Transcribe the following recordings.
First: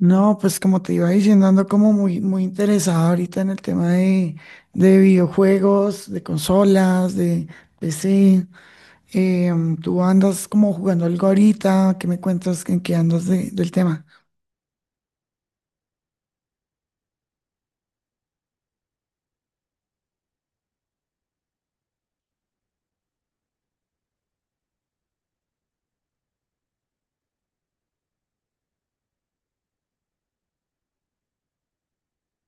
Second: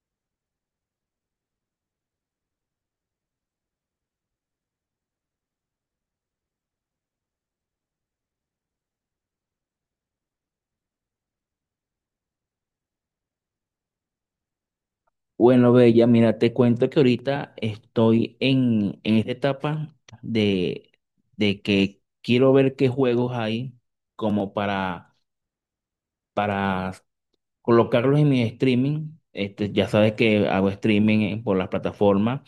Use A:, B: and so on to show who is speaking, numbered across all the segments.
A: No, pues como te iba diciendo, ando como muy, muy interesado ahorita en el tema de videojuegos, de consolas, de PC. Tú andas como jugando algo ahorita, ¿qué me cuentas en qué andas del tema?
B: Bueno, Bella, mira, te cuento que ahorita estoy en esta etapa de, de que quiero ver qué juegos hay como para colocarlos en mi streaming. Este, ya sabes que hago streaming en- por las plataformas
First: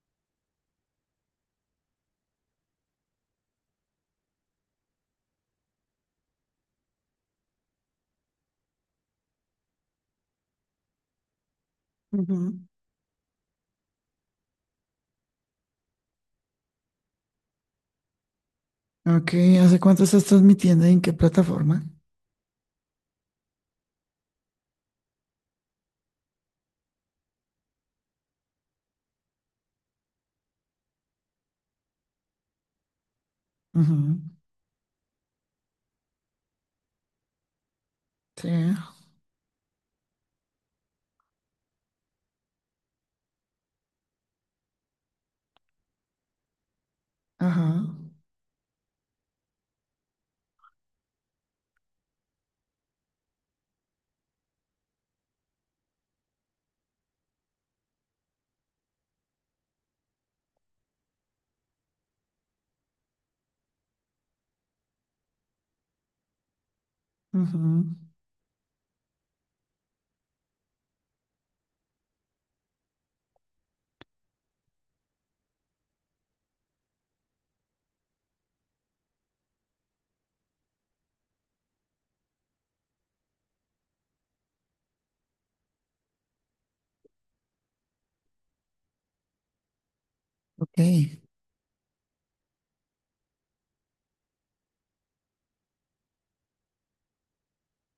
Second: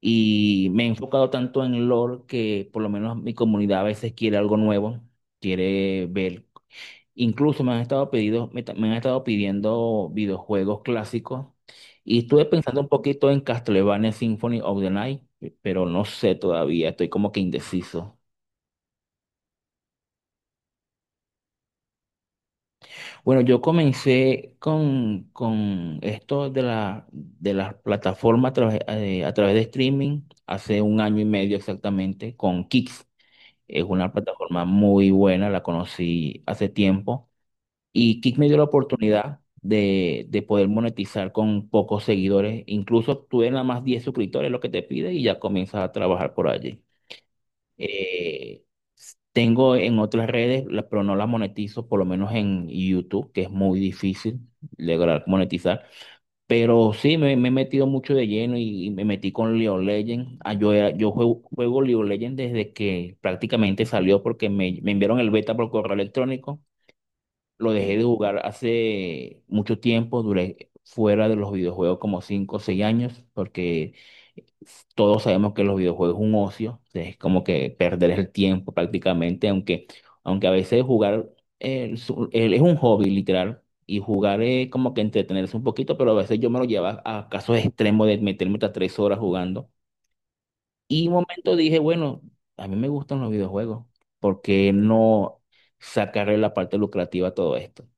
B: y me he enfocado tanto en lore que por lo menos mi comunidad a veces quiere algo nuevo, quiere ver. Incluso me han estado pedido, me han estado pidiendo videojuegos clásicos y estuve
A: Ujú.
B: pensando un poquito en Castlevania Symphony of the Night, pero no sé todavía, estoy como que indeciso.
A: Ok, ¿hace cuánto estás transmitiendo y en qué plataforma?
B: Bueno, yo comencé con esto de de las plataformas a través de streaming hace un año y medio exactamente con Kix. Es una
A: Ujú.
B: plataforma muy buena, la conocí hace tiempo. Y Kick me
A: Sí,
B: dio la oportunidad de poder monetizar con pocos seguidores. Incluso tuve nada más 10 suscriptores, lo que te pide, y ya comienzas a trabajar por allí.
A: ajá,
B: Eh, Tengo en otras redes, la- pero no las monetizo, por lo menos en YouTube, que es muy difícil lograr monetizar. Pero sí, me he metido mucho de lleno y me metí con League of Legends. Ah, yo era- yo juego, juego League of Legends desde que prácticamente salió porque me enviaron el beta por correo electrónico. Lo
A: ujú.
B: dejé de jugar hace mucho tiempo, duré fuera de los videojuegos como 5 o 6 años, porque todos sabemos que los videojuegos es un ocio, es como que perder el tiempo prácticamente, aunque a veces jugar es un hobby literal, y jugar es como que entretenerse un poquito, pero a veces yo me lo llevo a casos extremos de meterme hasta 3 horas jugando.
A: Ok.
B: Y un momento dije, bueno, a mí me gustan los videojuegos, ¿por qué no sacarle la parte lucrativa a todo esto?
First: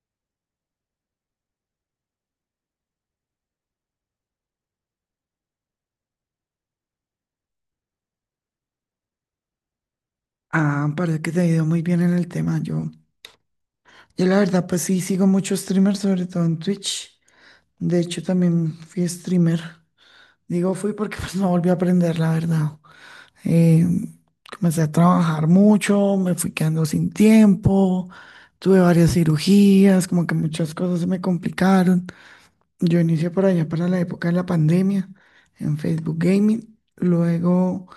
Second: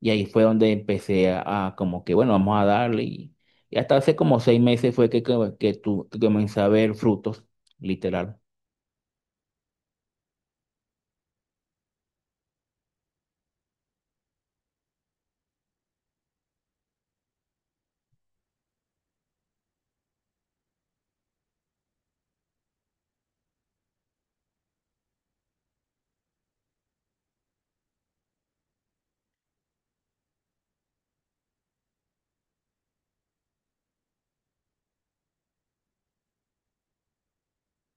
B: Y ahí fue donde empecé a como que, bueno, vamos a darle. Y hasta hace como seis meses fue que comencé a ver frutos, literal.
A: Ah, parece que te ha ido muy bien en el tema. Yo la verdad, pues sí, sigo muchos streamers, sobre todo en Twitch. De hecho, también fui streamer. Digo, fui porque pues no volví a aprender, la verdad. Eh, Comencé a trabajar mucho, me fui quedando sin tiempo, tuve varias cirugías, como que muchas cosas se me complicaron. Yo inicié por allá para la época de la pandemia en Facebook Gaming. Luego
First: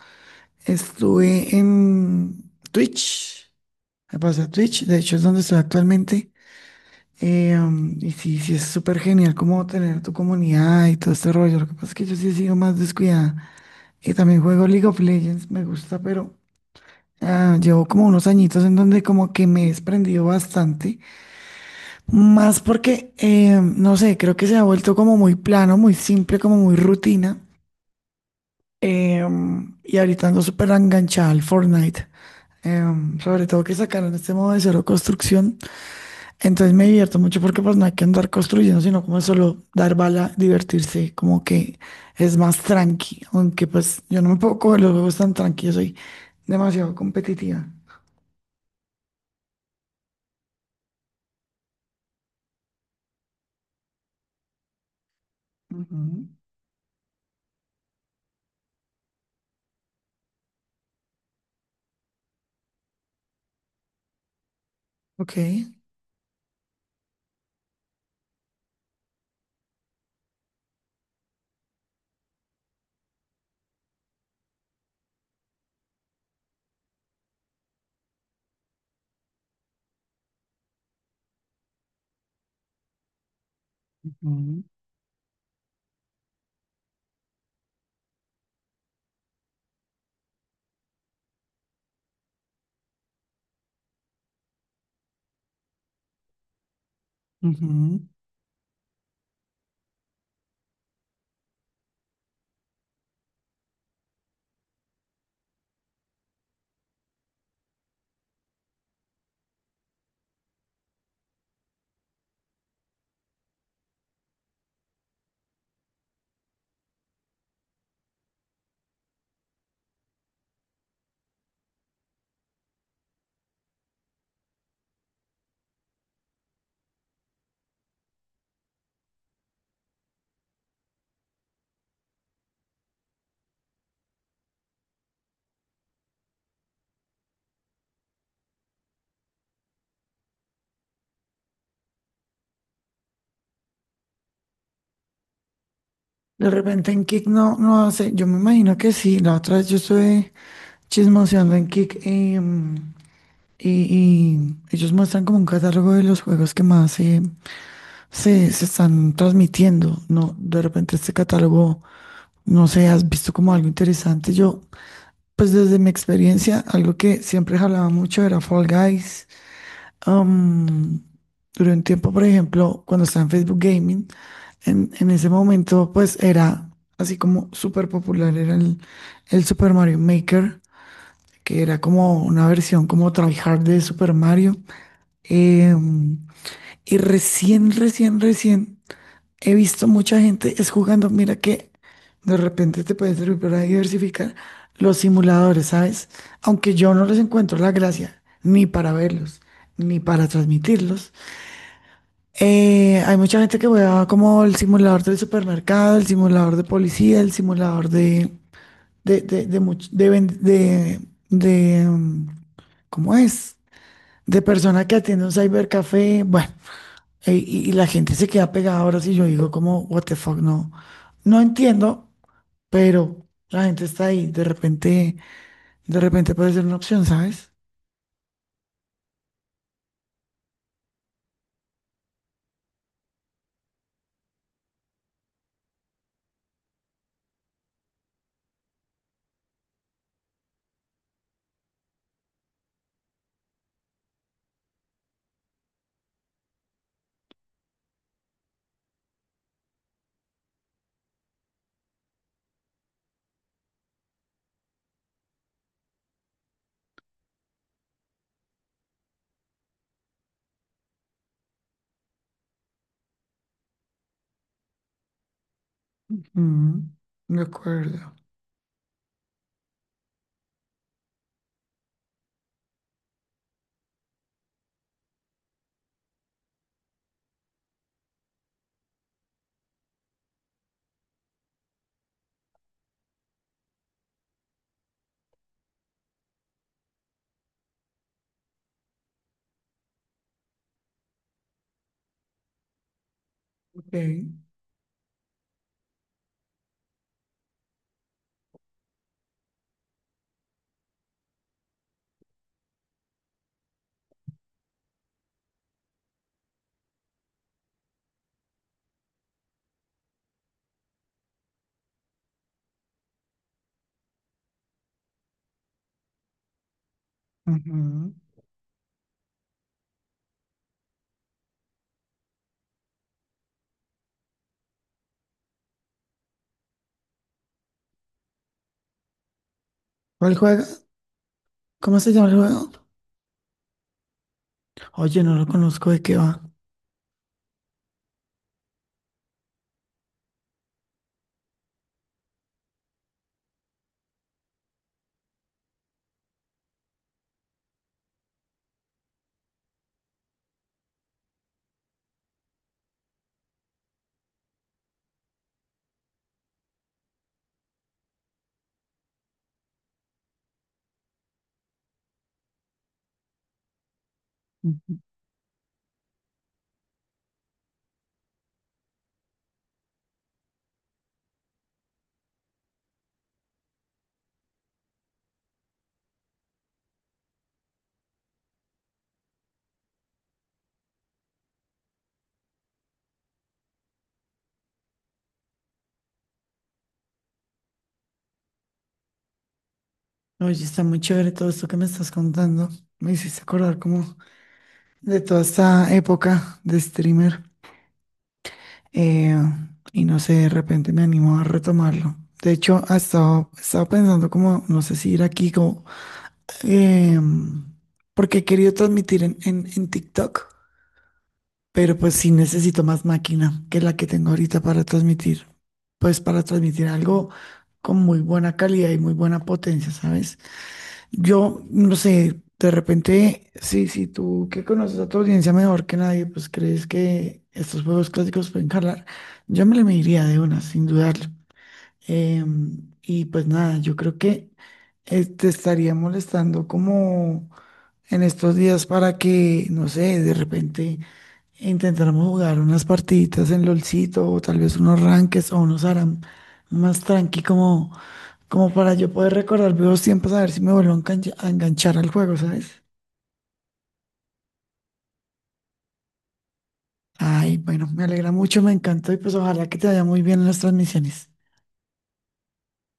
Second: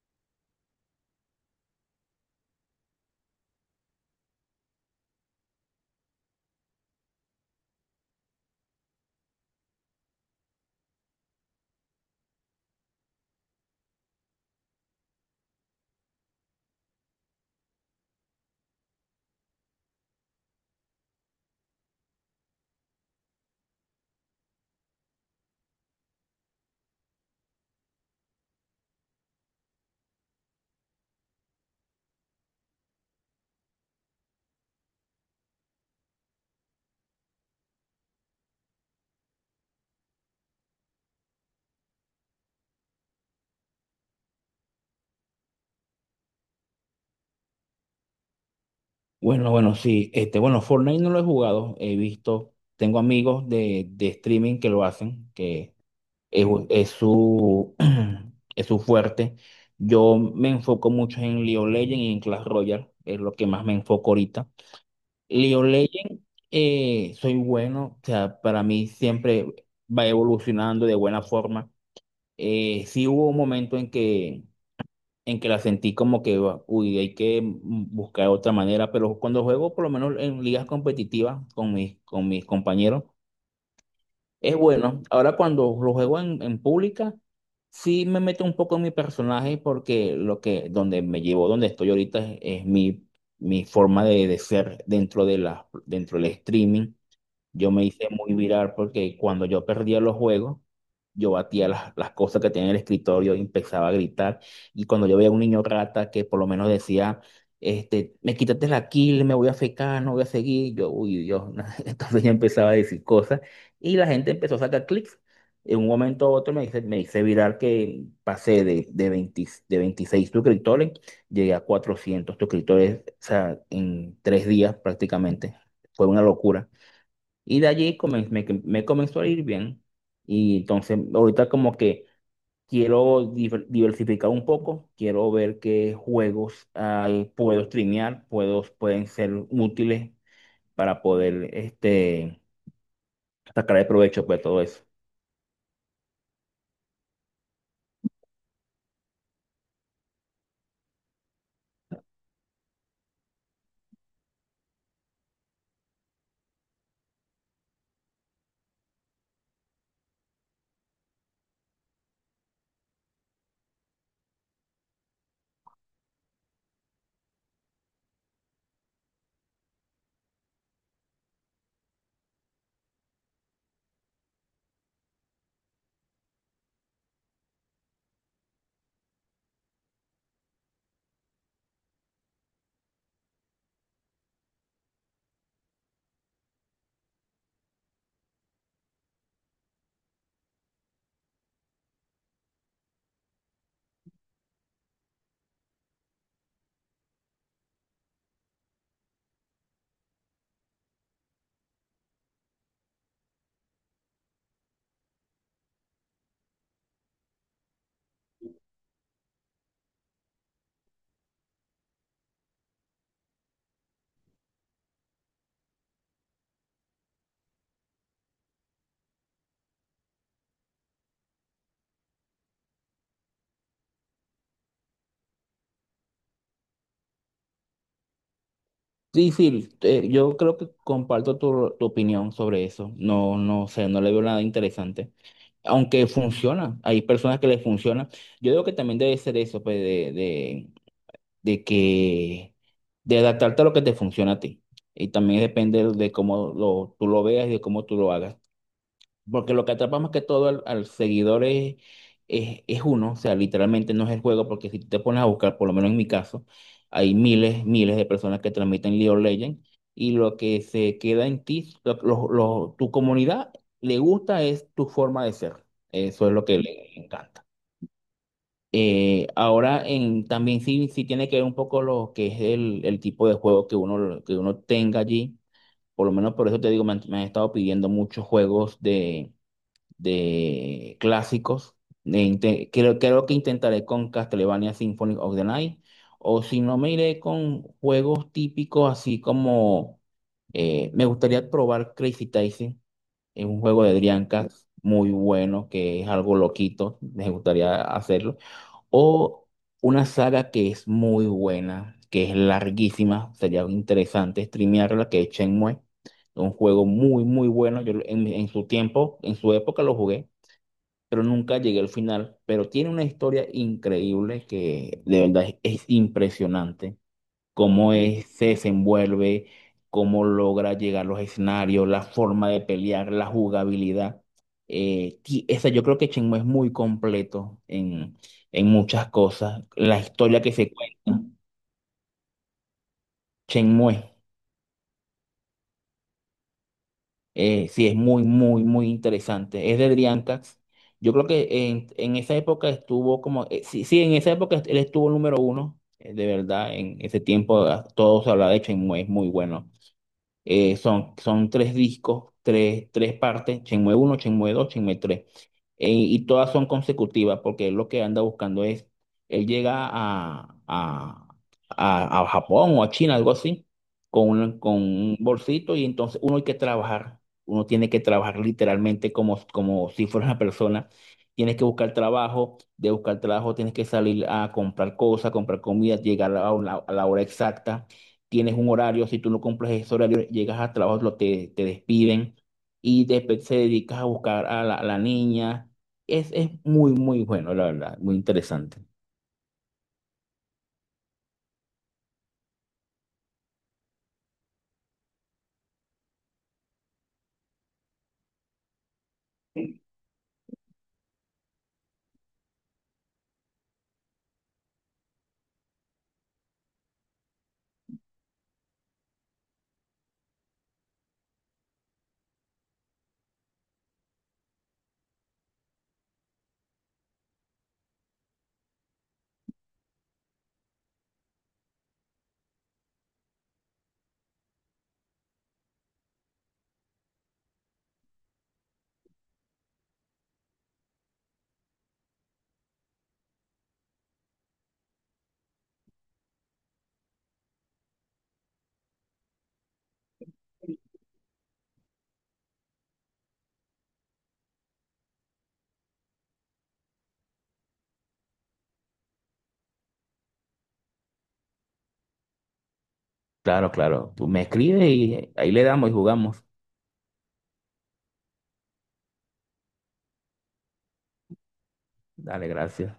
A: estuve en Twitch. Me pasé a Twitch, de hecho es donde estoy actualmente. Y sí, sí, es súper genial como tener tu comunidad y todo este rollo. Lo que pasa es que yo sí he sido más descuidada. Y también juego League of Legends, me gusta, pero ah, llevo como unos añitos en donde como que me he desprendido bastante. Más porque, no sé, creo que se ha vuelto como muy plano, muy simple, como muy rutina. Y ahorita ando súper enganchada al Fortnite. Sobre todo que sacaron este modo de cero construcción. Entonces me divierto mucho porque pues no hay que andar construyendo, sino como solo dar bala, divertirse, como que es más tranqui, aunque pues yo no me puedo coger los juegos tan tranquilos, soy demasiado competitiva.
B: Bueno, bueno, sí, este, bueno, Fortnite no lo he jugado, he visto, tengo amigos de streaming que lo hacen, que
A: Ujú,
B: es, es su, es su fuerte. Yo me enfoco mucho en League of Legends y en Clash Royale, es lo que más me enfoco ahorita.
A: ok.
B: League of Legends, soy bueno, o sea, para mí siempre va evolucionando de buena forma. Sí hubo un momento en que la sentí como que, uy, hay que buscar otra manera, pero cuando juego, por lo menos en ligas competitivas con con mis compañeros, es
A: Ujú,
B: bueno. Ahora cuando lo juego en pública, sí me meto un poco en mi personaje porque lo que, donde me llevo, donde estoy ahorita es mi forma de ser dentro de dentro del streaming. Yo me
A: ujú.
B: hice muy viral porque cuando yo perdía los juegos, yo batía las cosas que tenía en el escritorio y empezaba a gritar. Y cuando yo veía a un niño rata que por lo menos decía, este, me quítate la kill, me voy a fecar, no voy a seguir, yo, uy, Dios. Entonces yo empezaba a decir cosas y la gente empezó a sacar clics. En un momento u otro me hice viral que pasé de 20 de 26 suscriptores, llegué a 400 suscriptores, o sea, en tres días prácticamente. Fue una locura. Y de allí comen- me comenzó a ir bien. Y entonces ahorita como que quiero diver- diversificar un poco, quiero ver qué juegos hay, puedo streamear, puedo, pueden ser útiles para poder este, sacar el provecho de todo eso.
A: De repente en Kick no, no sé, yo me imagino que sí. La otra vez yo estuve chismoseando en Kick, y, y ellos muestran como un catálogo de los juegos que más se están transmitiendo, ¿no? De repente este catálogo... No sé, ¿has visto como algo interesante? Yo, pues desde mi experiencia, algo que siempre jalaba mucho era Fall Guys. Am, Duré un tiempo, por ejemplo, cuando estaba en Facebook Gaming, en ese momento, pues era así como súper popular, era el Super Mario Maker, que era como una versión como tryhard de Super Mario. Em, y recién he visto mucha gente es jugando. Mira que de repente te puede servir para diversificar los simuladores, ¿sabes? Aunque yo no les encuentro la gracia, ni para verlos, ni para transmitirlos. Hay mucha gente que juega como el simulador del supermercado, el simulador de policía, el simulador de, much- de ven- de, mm, ¿cómo es? De persona que atiende un cybercafé. Bueno, y la gente se queda pegada. Ahora si yo digo como, what the fuck, no, no entiendo, pero la gente está ahí. De repente puede ser una opción, ¿sabes?
B: Sí, sí, yo creo que comparto tu opinión sobre eso. No, no sé, no le veo nada interesante. Aunque funciona, hay personas que les funciona. Yo digo que también debe ser eso, pues, de que, de adaptarte a lo que te funciona a ti. Y también depende de cómo lo, tú lo veas y de cómo tú lo hagas. Porque lo que atrapa más que todo al, al seguidor es uno, o sea, literalmente no es el juego, porque si tú te pones a buscar, por lo menos en mi caso, hay miles de personas que transmiten League of Legends y lo que se queda en ti, tu comunidad le gusta es tu forma de ser. Eso es lo que
A: Mm,
B: le
A: de
B: encanta.
A: acuerdo.
B: Ahora en, también sí, sí tiene que ver un poco lo que es el tipo de juego que uno tenga allí. Por lo menos por eso te digo, me han estado pidiendo muchos juegos de clásicos. De inte- creo que intentaré con Castlevania Symphony of the Night. O si no, me iré con juegos típicos así como... me gustaría probar Crazy Taxi. Es un juego
A: Ok.
B: de Dreamcast muy bueno, que es algo loquito. Me gustaría hacerlo. O una saga que es muy buena, que es larguísima, sería interesante streamearla, que es Shenmue. Un juego muy, muy bueno. Yo lo- en su tiempo, en su época lo jugué, pero nunca llegué al final. Pero tiene una historia increíble que de verdad es impresionante cómo
A: Ujú.
B: es- se desenvuelve, cómo logra llegar a los escenarios, la forma de pelear, la jugabilidad. Ti- esa, yo creo que Shenmue es muy completo en muchas cosas. La
A: ¿Cuál
B: historia que
A: juega?
B: se cuenta,
A: ¿Cómo se llama el juego?
B: Shenmue,
A: Oye, no lo conozco, ¿de qué va?
B: sí, es muy, muy, muy interesante. Es de Driancax. Yo creo que en esa época estuvo como, sí, sí, en esa época él estuvo número uno, de verdad, en ese tiempo ah, todo se hablaba de Shenmue, es muy bueno. Son tres discos, tres partes, Shenmue uno, Shenmue dos, Shenmue tres. Y todas son consecutivas porque él lo que anda buscando es, él llega a Japón o a China, algo así, con con
A: Ujú.
B: un bolsito y entonces uno hay que trabajar, uno tiene que trabajar literalmente como, como si fuera una persona. Tienes que buscar trabajo, de buscar trabajo tienes que salir a comprar cosas, comprar comida, llegar a la hora exacta, tienes un horario, si tú no cumples ese horario, llegas al trabajo, te despiden y después se dedicas a buscar a a la niña. Es muy, muy bueno, la verdad, muy interesante.
A: Oye, está muy chévere todo esto que me estás contando. Me hiciste acordar como de toda esta época de streamer. eh, y no sé, de repente me animo a retomarlo. De hecho, he estado pensando como, no sé si ir aquí como, em, porque he querido transmitir en TikTok, pero pues sí necesito más máquina que la que tengo ahorita para transmitir, pues para transmitir algo con muy buena calidad y muy buena potencia, ¿sabes? Yo, no sé, de repente, sí, sí, tú que conoces a tu audiencia mejor que nadie, pues crees que estos juegos clásicos pueden jalar. Yo me le mediría de una, sin dudarlo. Y pues nada, yo creo que te estaría molestando como en estos días para que, no sé, de repente intentáramos jugar unas partiditas en LOLcito, o tal vez unos ranques o unos ARAM más tranqui como. Como para yo poder recordar viejos tiempos, a ver si me vuelvo a enganchar al juego, ¿sabes?
B: Claro, claro, tú me escribes y ahí le damos y jugamos.
A: Ay, bueno, me alegra mucho, me encantó y pues ojalá que te vaya muy bien en las transmisiones.
B: Dale, gracias.